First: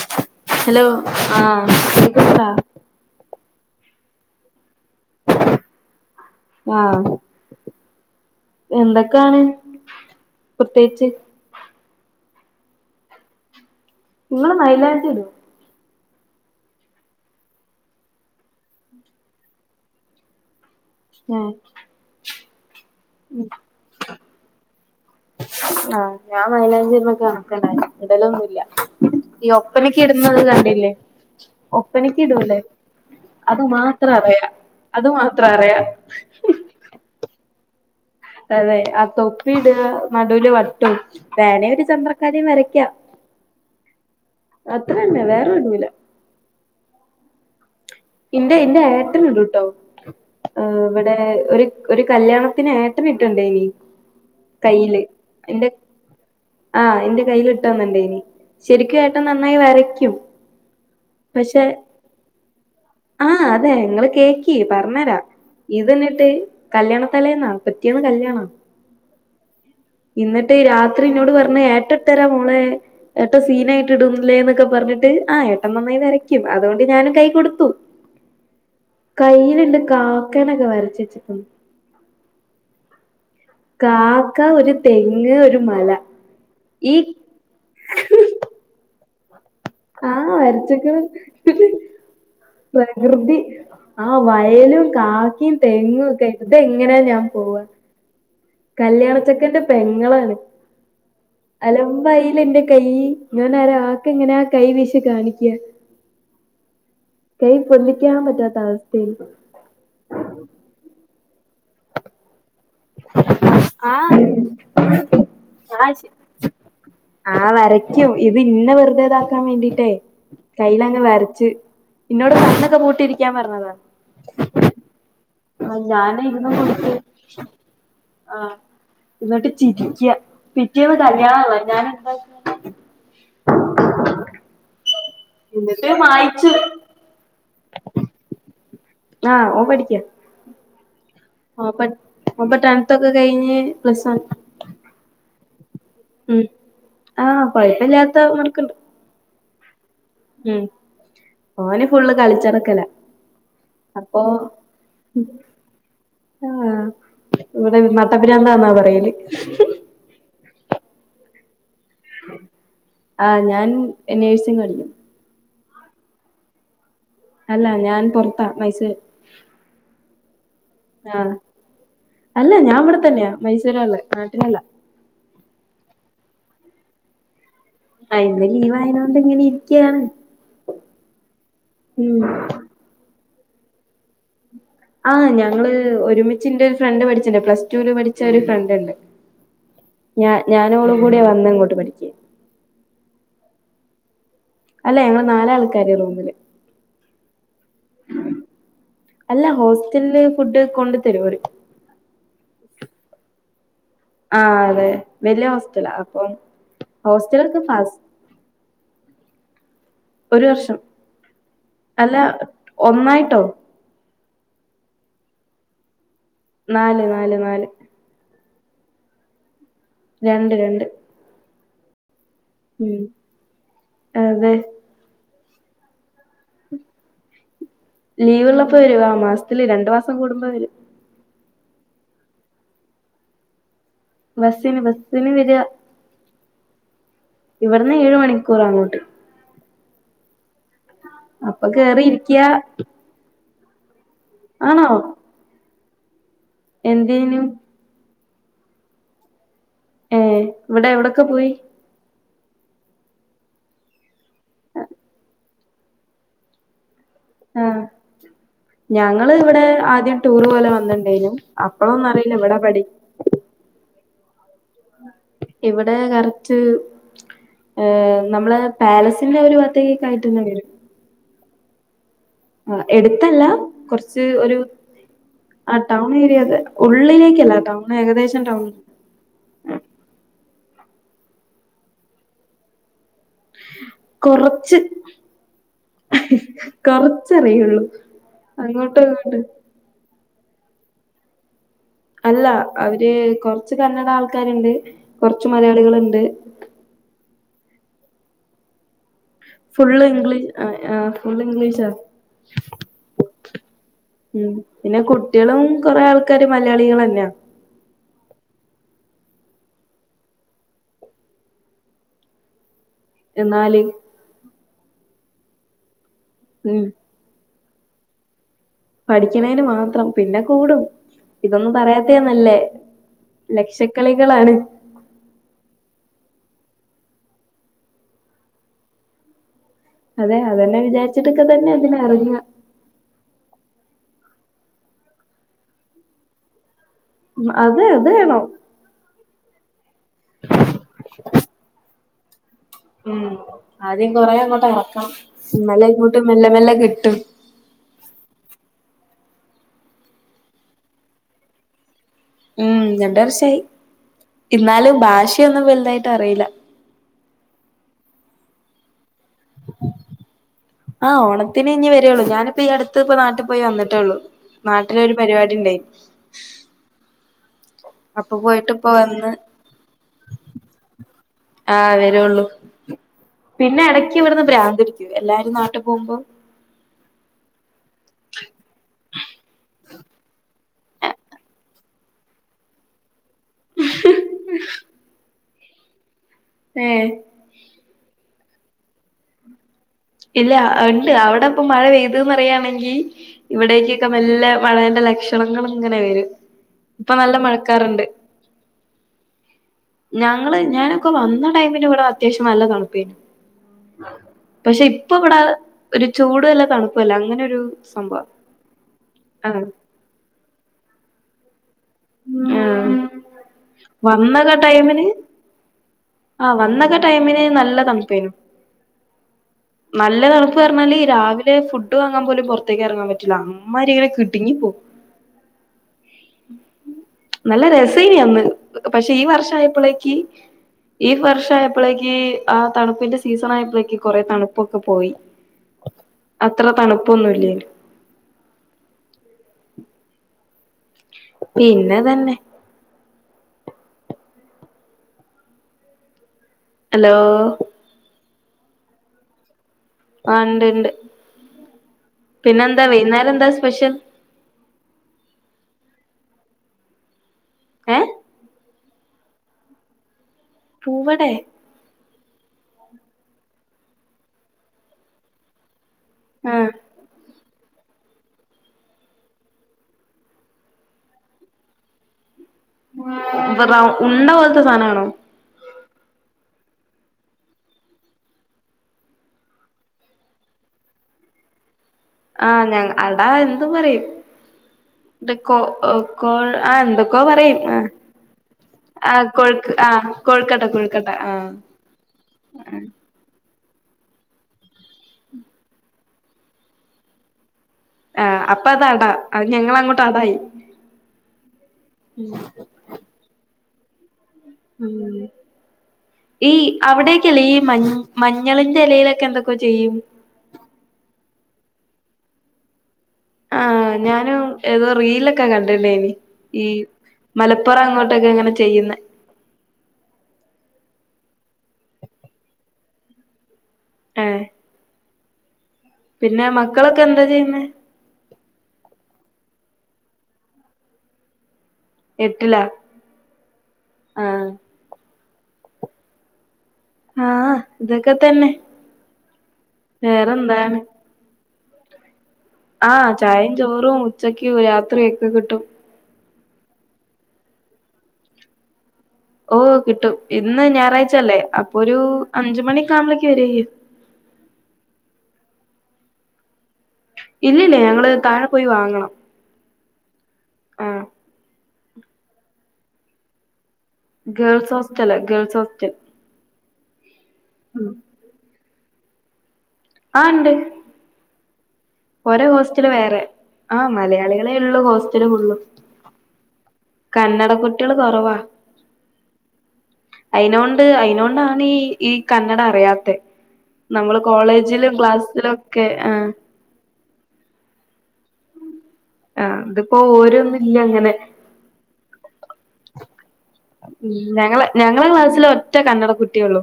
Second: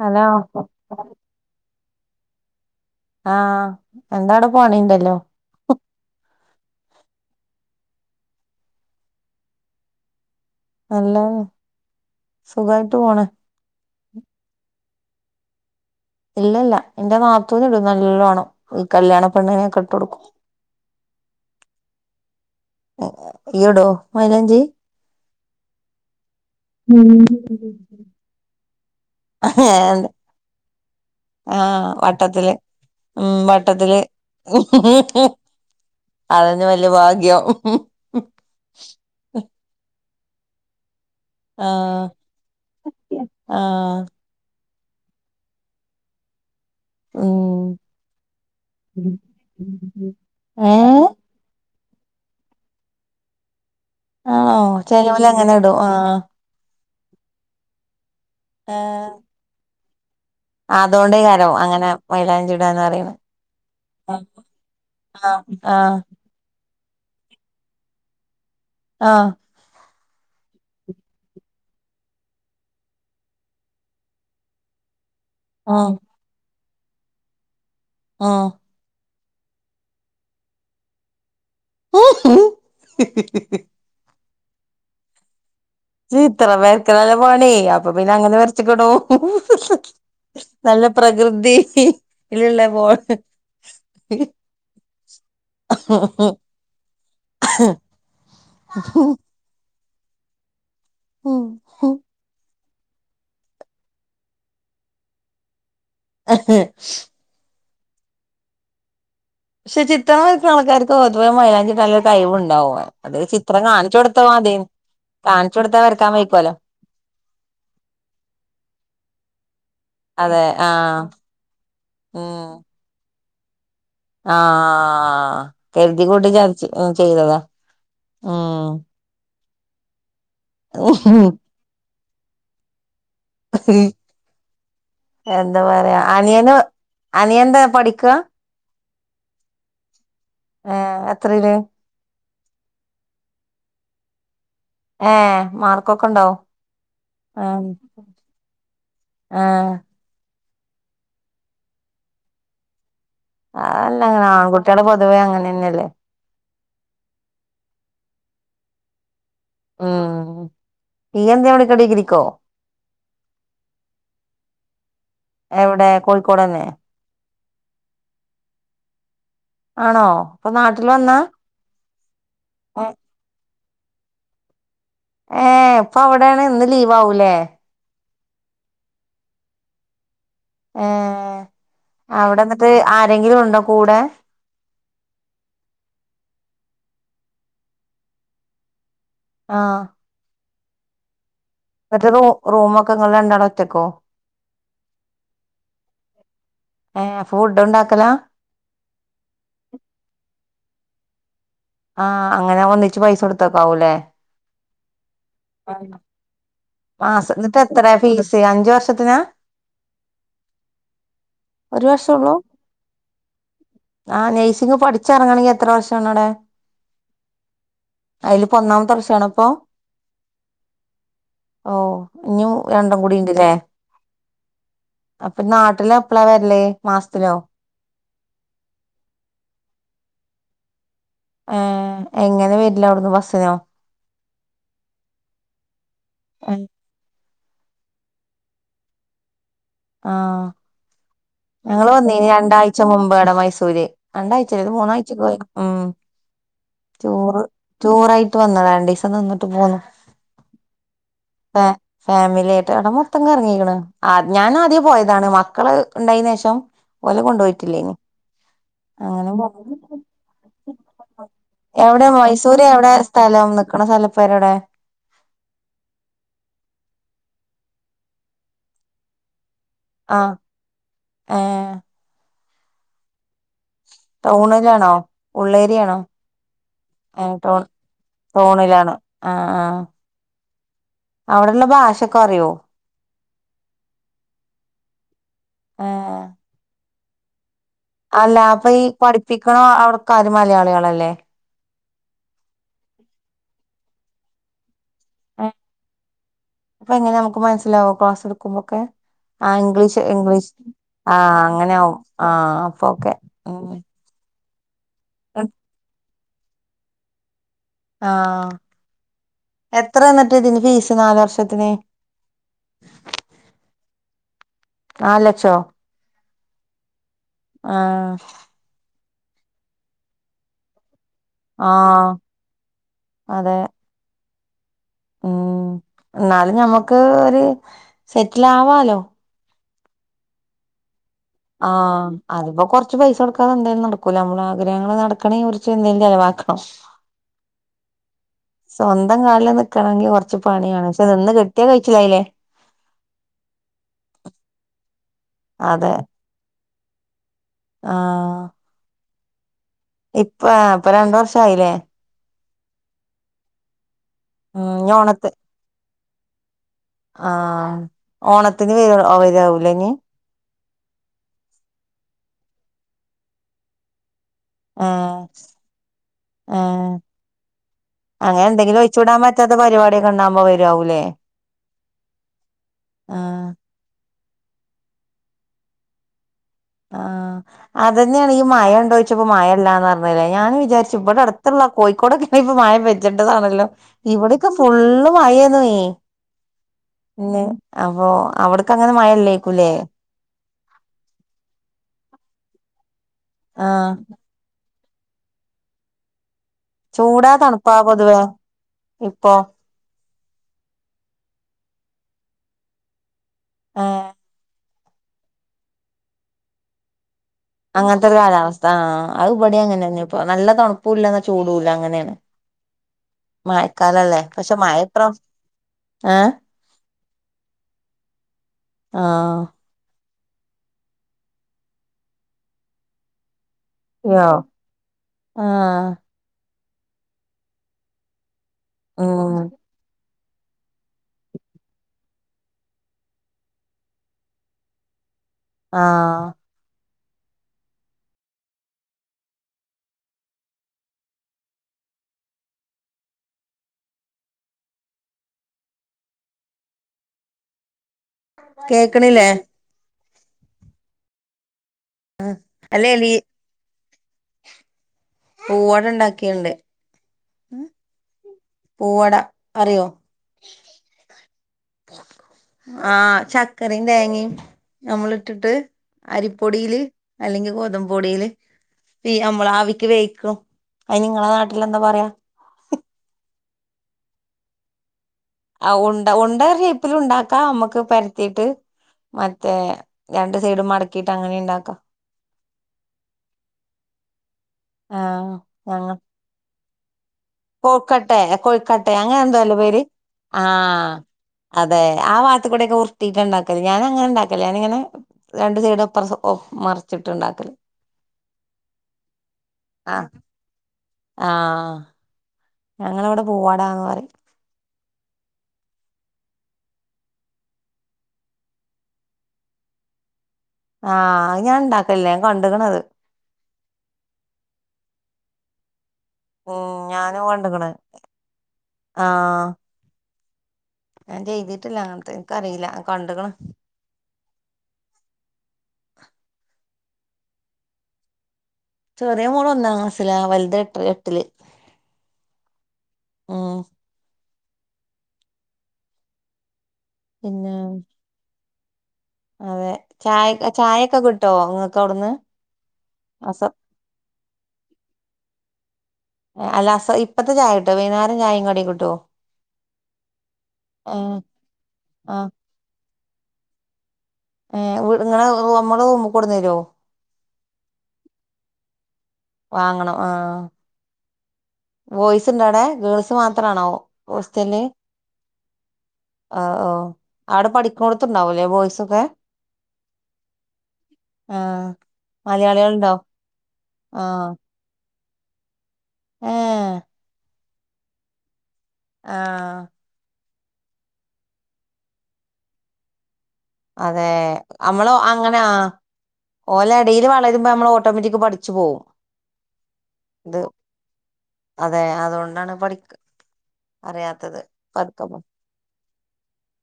Hello hello ആഹ് അ ആഹ് ഇന്നാട പണിണ്ടല്ലോ ആഹ് എന്തൊക്കാണ് പ്രത്യേകിച്ച് നല്ല സുഖായിട്ട് പോണ് നിങ്ങള് മൈലഞ്ചി ടോ ഇല്ല ല്ല എന്റെ നാത്തൂന് ടും നല്ലോണം ഇ കല്ല്യാണ പെണ്ണിന് ക്ക ട്ട് കൊട്ക്കും ആഹ് - നീയ്യിടോ മൈലാഞ്ചി- ആഹ് ഞാൻ മെയ്ലാഞ്ചി ഉം ട്ണൊക്കൺക്കെന്നെ ഇടലൊന്നുല്ല ഈ ഒപ്പനക്ക് ഇടുന്നത് കണ്ടില്ലേ ആഹ് ഒപ്പനക്ക് വട്ടത്തില് ഇടൂല്ലേ- ഉം അത് വട്ടത്തില് മാത്രം അറിയ അത് മാത്രം അറിയ- അതന്നെ വല്യ ഭാഗ്യം അതെ ആ തൊപ്പി ഇട്വ നടുവിൽ വട്ടും- വേനെ ഒരു ആഹ് ചന്ദ്രക്കലയും വരക്കാ- ആഹ് അത്ര തന്നെ വേറെ ടൂല- ഉം- ഇന്റെ ഇന്റെ ഉം ഏട്ടന്ട് ട്ടോ ഏഹ് ഇവിടെ ഒരു ഒരു കല്യാണത്തിന് ഏട്ടനിട്ട്ണ്ടയ്നി- ആണൊ ചെലോല് അങ്ങനെ ടു ആഹ്- ആഹ് എന്റെ കയ്യില് ട്ടന്ന് ണ്ടെയ്നി ശരിക്കും ഏട്ടൻ നന്നായി വരക് അതൊണ്ടേകാരോ അങ്ങനെ മെയ്ലാഞ്ചിട ആഹ് അതെ ങ്ങള് കേക്കി പർഞ്ഞെരാ ആഹ് ഇത് ആഹ് ന്നിട്ട്- കല്യാണത്തലേന്നാ പിറ്റേന്ന് കല്യാണാ ആഹ് ഇന്നിട്ട് രാത്രി ഇന്നോട് പർഞ്ഞ് ഏട്ടൻ ഇട്ടരാ മോളെ ഏട്ട സീനായിട്ട് ഇടും ല്ലേന്നൊക്ക പർഞ്ഞിട്ട് ആഹ് ഏട്ടൻ നന്നായി വരയ്ക്കും അതുകൊണ്ട് ഞാനും കൈ കൊടുത്തു. ആഹ് കയ്യിലിണ്ട് കാക്കേനൊക്കെ വരച്ച് വെച്ച്ക്ക്‌ണ് കാക്ക ഒരു തെങ്ങ് ഒരു മല ചിത്ര ഈ വരക്കലല്ലേ പണി അപ്പൊ പിന്നെ അങ്ങനെ വരച്ച്ക്ക്‌ണു. ആ നല്ല വരച്ചക്കണ് പ്രകൃതി യിലിള്ള പോ ആഹ് വയലും കാക്കിം തെങ്ങും ഒക്കെ [unintelligible] ഇത് എങ്ങനാ ഞാൻ പോവാ. കല്യാണച്ചക്കന്റെ പെങ്ങളാണ് അലമ്പായിലെന്റെ കൈ ഞാനൊരാക്കെങ്ങനാ ആ കൈ വീശി കാണിക്കാ? കൈ പൊന്തിക്കാൻ പറ്റാത്ത അവസ് ക്ഷെ ചിത്രം വരക്കണ ആൾക്കാർക്ക് പൊതുവെ മൈലാഞ്ചി ഇടാൻ ഇള്ള ഒരു കൈവിൺ ണ്ടാവാ അത് ചിത്രം ആ കാണിച്ചു കൊടുത്താമതി കാൺച്ചൊട്ത്താ വരക്കാൻ വയ്ക്കല്ലോ. ആവരയ്ക്കും ഇത് ഇന്നെ വെറുതെതാക്കാൻ വേണ്ടിട്ടേ അതെ കയ്യിലങ്ങ് ആഹ് വരച്ച് ഇന്നോട് ഉം കണ്ണൊക്കെ പൂട്ടിയിരിയ്ക്കാൻ പറഞ്ഞതാ. ആഹ് ആ കരുതി ഞാന് കൂട്ടി ഇര്ന്നും ചതിച്ച് കൊട്ത്ത്, ചെയ്തതാ ആ ഉം ന്നട്ട് ചിരിക്ക്യ, പിറ്റേന്ന് കല്യാണാന്ന്. ഞാന് എന്താ [unintelligible] എന്താ എന്നിട്ട് പറയാ മായിച്ചു അനിയന് അനിയന്റെ പഠിക്കാ ആ ഓൻ പഠിക്ക്യാ ആ ഹാ ആ അപ്പ അപ്പൊ ടെൻത്തൊക്കെ കഴിഞ്ഞ് പ്ലസ് വൺ ഏ മാർക്കൊക്കെണ്ടോ? ഉം ആ ആഹ് കൊഴപ്പില്ലാത്ത മാർക്കുണ്ട് ആ ഹ് ഉം, ഓന് ഫുള്ള് കളിച്ചടക്കലാ. അ അല്ലങ്ങനെ ആൺകുട്ട്യള് പൊതുവേ അങ്ങനെന്നല്ലേ ആ ഇവടെ നട്ടബ്രാന്താ ന്നാ പറയല്. ഉം, നീ എന്തെ ഇവി ആ ഞാൻ നേഴ്സിങ് പഠിക്കും. എവെടെ കോഴിക്കോടന്നെ അല്ല! ഞാൻ പൊർത്താ മൈസൂർ. ആണോ ഇപ്പൊ നാട്ടില് വന്നാ ആഹ്, അല്ല ഞാൻ വടെത്തന്നെയാ മൈസ് [unintelligible] നാട്ടിലല്ല. ഏ, പ്പൊ അവ്ടെണ്, ന്ന് ലീവാവൂലേ? ആ ഇന്ന് ലീവായേനോണ്ട് ങ്ങനെ ഇരിക്ക്യാണ്. ഏ, അവിടെന്നിട്ട് ആരെങ്കിലും ഉണ്ടോ കൂടെ? ആഹ്, ഞങ്ങള് ഒരുമിച്ച്ന്റെ ഫ്രണ്ട് പഠിച്ചില്ലേ പ്ലസ്ടൂല് പഠിച്ച ഒരു ഫ്രണ്ട്ണ്ട്. ആ ഹ് ഞാനോളുംകൂടിയാ വന്നന്ന് മറ്റേ റൂം റൂമൊക്കെ ഇങ്ങൾ രണ്ടാളും ഒറ്റക്കോ? അല്ലെ ഞങ്ങള് നാല് ആൾക്കാര് റൂമില് ഏ അപ്പൊ ഫുഡ് ഉണ്ടാക്കലാ അല്ല ഹോസ്റ്റലില് ഫുഡ് കൊണ്ട് തരു അവര് ആഹ് അങ്ങനെ ഒന്നിച്ച് പൈസ കൊടുത്തക്കാവുലെ ആഹ് അതെ വലിയ ഹോസ്റ്റലാ അപ്പം മാസ ഹോസ്റ്റലൊക്കെ ന്നിട്ട് ഫാസ് എത്രയാ ഫീസ് അഞ്ച് വർഷത്തിനാ ഒരു വർഷം ഒരു അല്ല ഒന്നായിട്ടോ ആഹ് നേഴ്‌സിങ് പഠിച്ച് ഇറങ്ങാണെങ്കി എത്ര വർഷാണ് അവിടെ നാല് നാല് നാല് അതിലിപ്പോ ഒന്നാമത്തെ വർഷാണ് ഇപ്പൊ രണ്ട് രണ്ട് ഓഹ് ഇനിയും രണ്ടും ഉം കൂടി ഇണ്ട്ലേ അതെ അപ്പോ നാട്ടിലാ ലീവ് ഉള്ളപ്പോ വരും ആഹ് മാസത്തില് രണ്ടു മാസം കുടുമ്പ വരും ഏഹ് എങ്ങനെ വരാല് അവിടെന്ന് ബസ്സിനോ ബസ്സിന് ബസ്സിന് വരുവാ അൻ ഇവിടുന്ന് ഏഴു മണിക്കൂർ അങ്ങോട്ട് ആഹ് അപ്പൊ ഞങ്ങൾ കേറി വന്നീനി ഇരിക്ക രണ്ട് ആഴ്ച മുമ്പ് അവിടെ മൈസൂര് രണ്ടാഴ്ച അല്ല ഒര് ആണോ മൂന്ന് ആഴ്ച്ചെക്കെ [unintelligible] ഉം ടൂർ എന്തിനും ടൂർ ആയിട്ട് വന്നതാ രണ്ടീസം നിന്ന് ഏഹ് ഇവിടെ എവിടോക്ക പോയി ഫാ ഫാമിലി ആയിട്ട് അവിടെ മൊത്തം കറങ്ങിക്ക്ണ് ആ ഞാൻ ആദ്യം പോയതാണ് മക്കള് ഉണ്ടായിനെഷം ഒലെ കൊണ്ട് ആ പോയിട്ടില്ലെനി അങ്ങന ഞങ്ങള് [inaudible] ഇവിടെ ആദ്യം ടൂർ പോലെ വന്നിണ്ടേനു എവിടെ അപ്പഴൊന്നും അറിയില്ല ഇവിടെ മൈസൂര് പഠി എവിടെ സ്ഥലം നിക്കണ സ്ഥലപ്പരോടെ? ഇവടെ കറക്റ്റ് ഏഹ് നമ്മളെ പാലസിൻ്റെ ഒരു [unintelligible] ആയിട്ടന്നേ വെരും. ആഹ് ആഹ് എടുത്തല്ലാ കൊറച്ച് ഒരു ടൗണിലാണോ ആ ഉള്ളേരിയാണോ ടൗൺ ഏരിയതെ ഉള്ളിലേക്കല്ല ടൗൺ ഏകദേശം ടൗൺ [unintelligible] ആഹ് ആഹ് അവിടെള്ള ഭാഷൊക്കെ അറിയോ? കൊറച്ച് ഏ കൊറച്ചറിയുള്ളൂ അല്ല അപ്പൊ ഈ അങ്ങോട്ടും ഇങ്ങോട്ടും പഠിപ്പിക്കണ അവിടക്കാര് മലയാളികളല്ലേ? അല്ല അവര് കൊറച്ച് കന്നഡ ആൾക്കാര്ണ്ട്. കൊറച്ച് മലയാളികള്ണ്ട്. ഒക്കെ മനസിലാവോ ക്ലാസ് ഇട്ക്കുമ്പൊക്കെ ആഹ് ഇംഗ്ലീഷ് ഇംഗ്ലീഷ് ആഹ് ഫുൾ അങ്ങനെ ഇംഗ്ലീഷാ ആവും ആഹ് അപ്പൊ ഓക്കെ ഉം ഉം പിന്നെ കുട്ടിയളും കൊറെ ആൾക്കാര് മലയാളികളന്ന്യാ ആഹ് എത്ര ഇന്ന്ട്ട് ഇതിന് ഫീസ് നാല് വർഷത്തിന്? എന്നാല് നാല് ലക്ഷോ? ഉം ആഹ് പഠിക്ക്ണേയ്ന് മാത്രം പിന്നെ കൂടും. ആ ഇതൊന്നും പറയാത്തേ നല്ലേ അതെ ലക്ഷക്കളികളാണ്. ഉം ഇന്നാലും ഞമ്മക്ക് ഒരു സെറ്റിൽ ആവാലോ അതെ അതെന്നെ വിചാര് ആഹ് അത്പ്പോ കൊറച്ച് പൈസ കൊടുക്ക പ്പ അതെന്തായാലും നടക്കൂല നമ്മള് ആഗ്രഹങ്ങള് നടക്കണേ കുറിച്ച് എന്തേലും ചെലവാക്കണം. അതെ അതേണം. സ്വന്തം കാലിൽ നിക്കണങ്കി കൊറച്ച് പണ്യാണ് പക്ഷെ നിന്ന് കിട്ടിയാ കയ്ച്ചിലായിലേ. ഉം ആദ്യം കൊറെ അങ്ങോട്ട് എറക്കണം ഇന്നാലേ ഇങ്ങോട്ട് മെല്ലെ മെല്ലെ കിട്ടൂ. ആഹ് ഇപ്പ ഇപ്പൊ രണ്ട് വർഷായിലേ. ഉം രണ്ട് വർഷായി. ഉം ഇഞ്ഞ് ഇന്നാലും ഓണത്ത് ഭാഷയൊന്നും വലുതായിട്ട് അറീല. ആഹ് [unintelligible] ഇഞ്ഞ് ആഹ് ഓണത്തിന് ഇനി വരുള്ളൂ ഞാനിപ്പോ ഈ അടുത്- ത്ത് ഇപ്പ നാട്ടിൽ പോയി വന്നിട്ടേള്ളൂ നാട്ടിലൊരു ആഹ് പരിപാടി ഉണ്ടായി- ആഹ് അങ്ങനെ എന്തെങ്കിലും ഒഴിച്ചു വിടാൻ പറ്റാത്ത പരിപാടിയൊക്കെ ഉണ്ടാവകുമ്പോ വരവൂല്ലേ- ആഹ് ആഹ് - ക്ക് ഇവിടുന്ന് ഭ്രാന്ത് പിടിക്കുംഎല്ലാരും നാട്ടു പോകുമ്പോ- ആഹ് അതന്നെയാണ് ഈ മഴ ഉണ്ടോദിച്ചപ്പോ മഴല്ലാന്ന് പറ മെനഞ്ഞാന്ന് വിചരിച്ചു ഇവിടെ അടുത്തുള്ള കോഴിക്കോടൊക്കെ ഇപ്പ മഴ പെതാ- തതാണല്ലോ ഇവിടെക്കെ ഫുള്ള് മഴന്നേ- ഏഹ്- അപ്പൊ അവിടക്ക് അങ്ങനെ മഴല്ലേക്കൂല്ലേ- ഇല്ല ഉണ്ട് അവിടെ ഇപ്പം മഴ പെയ്തന്ന് പറയയാണെങ്കിൽ ആഹ് ഇവിടേക്കൊക്കെ നല്ല- മഴേന്റെ ലക്ഷണങ്ങളങ്ങനെ വരും ഇപ്പൊ ചൂടാ നല്ല തണുപ്പാ മഴക്കാറുണ്ട്- പൊതുവേ ഇപ്പൊ ഞങ്ങള് ഞാനൊക്കെ വന്ന ടൈമിന ഇവിടെ അത്യാവശ്യം നല്ല തണുപ്പേ ആഹ് - പക്ഷെ ഇപ്പൊ ഇവിടെ ഒരു ചൂട് വല്ലാം തണുപ്പല്ല അങ്ങനെ- ഒരു അങ്ങനത്തെ ഒരു സംഭവം കാലാവസ്ഥ ആ അത് ഇപടി ആഹ് അങ്ങനെന്നെ ഇപ്പ നല്ല തണുപ്പൂല്ലന്ന ചൂടുൂല്ല അങ്ങന- ആഹ് മഴക്കാലല്ലേ പക്ഷെ മഴയിത്രോം ആ വന്നൊക്കെ ടൈമിന് നല്ല തണുപ്പേനു. ആഹ് - നല്ല തണുപ്പ് പറഞ്ഞാല് രാവിലെ ഫുഡ് വാങ്ങാൻ പോലും പൊറത്തേക്ക് എറങ്ങാൻ പറ്റില്ല. അമ്മാരിങ്ങനെ യോ കിടുങ്ങി പോം. ആ നല്ല രസേയി അന്ന് പക്ഷെ ഈ ഉം വർഷായപ്പളേക്ക് ഈ വർഷായപ്പളേക്ക് ആ തണുപ്പിന്റെ സീസൺ ആയപ്പളേക്ക് കൊറെ തണുപ്പൊക്കെ പോയി. ആഹ് - ഇപ്പൊന്നുമില്ലേനു പിന്നെ അതെന്നെ. ഹലോ കേക്കണില്ലേ? ആ ഇണ്ട് ഇണ്ട്, അല്ല പിന്നെന്താ എലി വൈയ്ന്നേരം എന്താ സ്പെഷ്യൽ? പൂവട ഉണ്ടാക്കിയെണ്ട്. ഏഹ് പൂവട അറിയോ? പൂവടെ ആഹ് ചക്കരേം തേങ്ങയും നമ്മൾ ഇട്ടിട്ട് ആഹ് അരിപ്പൊടിയില് അല്ലെങ്കി ഗോതമ്പുപൊടിയില് തീ നമ്മളാവിക്ക് വേവിയ്ക്കും അയിന് നിങ്ങളെ നാട്ടിൽ എന്താ പറയാ? ഉണ്ട പോലത്തെ സാധനാണോ? ആ ഉണ്ട ഉണ്ട ഷേപ്പിലു ഉണ്ടാക്കാ നമ്മക്ക് പരത്തീട്ട് മറ്റേ രണ്ട് സൈഡും മടക്കീട്ട് അങ്ങനേം ഇണ്ടാക്കാം. ആ ഞ അടാ എന്ത് പറയും കോ കോ കോക്കട്ടെ കോഴിക്കട്ടെ ആ അങ്ങനെ എന്തോല്ലേ കൊഴുക്ക് പേര് ആ ആ കൊഴുക്കട്ട കൊഴുക്കട്ട ആ അതെ. ആ വാത്തുക്കൂടെ ഒക്കെ ഉർത്തിട്ടൊണ്ടാക്കും. ഞാനങ്ങനെ ഉണ്ടാക്കല്ല ഞാനിങ്ങനെ രണ്ടു സൈടുപ്പറ മറിച്ചിട്ട് ഉണ്ടാക്കല് ആ അപ്പൊ അതടാ അത് ഞങ്ങളങ്ങോട്ട് ആഹ് അടായി ഞങ്ങടവിടെ പൂവാടാന്ന് പറയും. ഉം ഈ അവിടെക്കല്ലേ ഈ മ മഞ്ഞളിന്റെ എലയിലൊക്കെ എന്തൊക്കെയോ ചെയ്യും ആ ഞാൻ ഇണ്ടാക്കല്ല ഞാൻ കണ്ടക്കണത് ആ ഞാനും ഏതോ റീലൊക്കെ കണ്ടിണ്ടേനി. ഉം ഈ ഞാനും കണ്ടുക്കണ് മലപ്പൊറം അങ്ങോട്ടൊക്കെ അങ്ങനെ ചെയ്യുന്നെ ഞൻ ചെയ്തിട്ടില്ല അങ്ങനത്തെ എനക്കറിയില്ല കണ്ട്ക്ക്‌ണ്. ആ പിന്നെ മക്കളൊക്കെ എന്താ ചെയ്യുന്നെ? ചെറിയ മോളൊന്നാം ക്‌ളാസിലാ വലുത് എട്ട എട്ടില്. എട്ടിലാ ഉം ആ ആ പിന്നെ ഇതൊക്കെ തന്നെ. അതെ ചായക് വേറെന്താണ് ചായൊക്കെ കിട്ട്വോ നിങ്ങക്കവിടുന്ന്? ആ ചായയും ചോറും ഉച്ചക്കും രാത്രിയൊക്കെ കിട്ടും. അല്ല അ സ ഇപ്പത്തെ ചായ കിട്ടോ വൈകുന്നേരം ചായയും കടീം കിട്ടുവോ? ഓ കിട്ടും ഇന്ന് ഞായറാഴ്ചല്ലേ അപ്പൊ ഒരു അഞ്ചു മണിക്കാവുമ്പളേക്ക്. ക്കരയും ഏ ഇവി ഇങ്ങടെ നമ്മടെ റൂമി കൊണ്ടന്നര്വോ? ഇല്ലില്ല ഞങ്ങള് താഴെ പോയി വാങ്ങണം. വാങ്ങണം ആ. ആ ബോയ്സ് ഇണ്ടോവിടേ ഗേൾസ് മാത്രമാണോ? ഗേൾസ് ഹോസ്റ്റലാ ഗേൾസ് ഹോസ്റ്റൽ. ആഹ് ഓഹ് അവിടെ പഠിക്ക്ണോടത്തുണ്ടാവുല്ലേ ബോയ്സൊക്കെ ആ ഇണ്ട് ആ ഓരെ ഹോസ്റ്റല് വേറെ ആ മലയാളികളെയുള്ളൂ ഹോസ്റ്റല് ഫുള്ളും ഏ കന്നഡ കുട്ട്യോള് കുറവാ ആ അയിനോണ്ട് അയിനോണ്ടാണീ കന്നഡ അറിയാത്തെ അതെ നമ്മള് നമ്മള് കോളേജിലും അങ്ങനെയ ക്ലാസ്സിലും ഒക്കെ ആ ഓലെടായില് വളരുമ്പോ നമ്മള് ഓട്ടോമാറ്റിക് പിഠിച്ച് പോകും ആ അതിപ്പോ ഓരോന്നില്ല അങ്ങനെ അതെ അതുകൊണ്ടാണ് പഠി അറിയാത്തത് ഞങ്ങളെ പതുക്കെ ഞങ്ങളെ ക്ലാസ്സിലൊറ്റ കന്നട കുട്ടിയുള്ളു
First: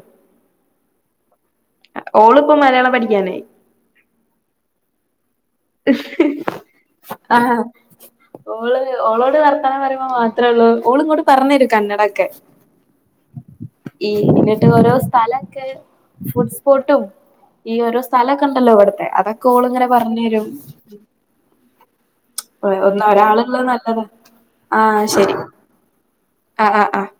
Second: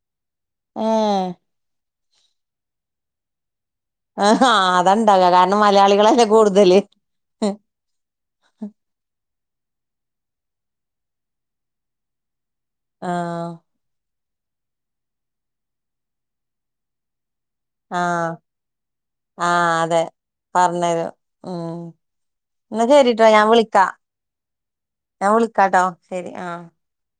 ഏ ഓളിപ്പോ മലയാളം പഠിക്കാനായി ആ അതാണ്ടാക കാര ആ ഓള് ഓളോട് വർത്താനം പറയുമ്പോ മാ ത്രേള്ളൂ ഓള ഇങ്ങോട്ട പറഞ്ഞേരും കന്നഡോക്കെ ആ ഈവെനിംഗ് എന്നിട്ട് ഓരോ സ്ഥലൊക്കെ ഫുഡ് സ്പോട്ടും ഈ ആഹ് ഒരുഓരോസ്ഥലൊക്കെണ്ടല്ലോ ഇവിടുത്തെ അതൊക്കെ ആഹ് ഓളിങ്ങനെ അതെ പറഞ്ഞു തരും പറഞ്ഞരും ഉം എന്നാ ഒന്ന ശരിട്ടോ ഞാൻ ഒരാളുള്ളേ വിളിക്കാ നല്ലതാ ആഹ് ഞാൻ ശെരി വിളിക്കാട്ടോ ശരി ആഹ് ആ ആ ആഹ്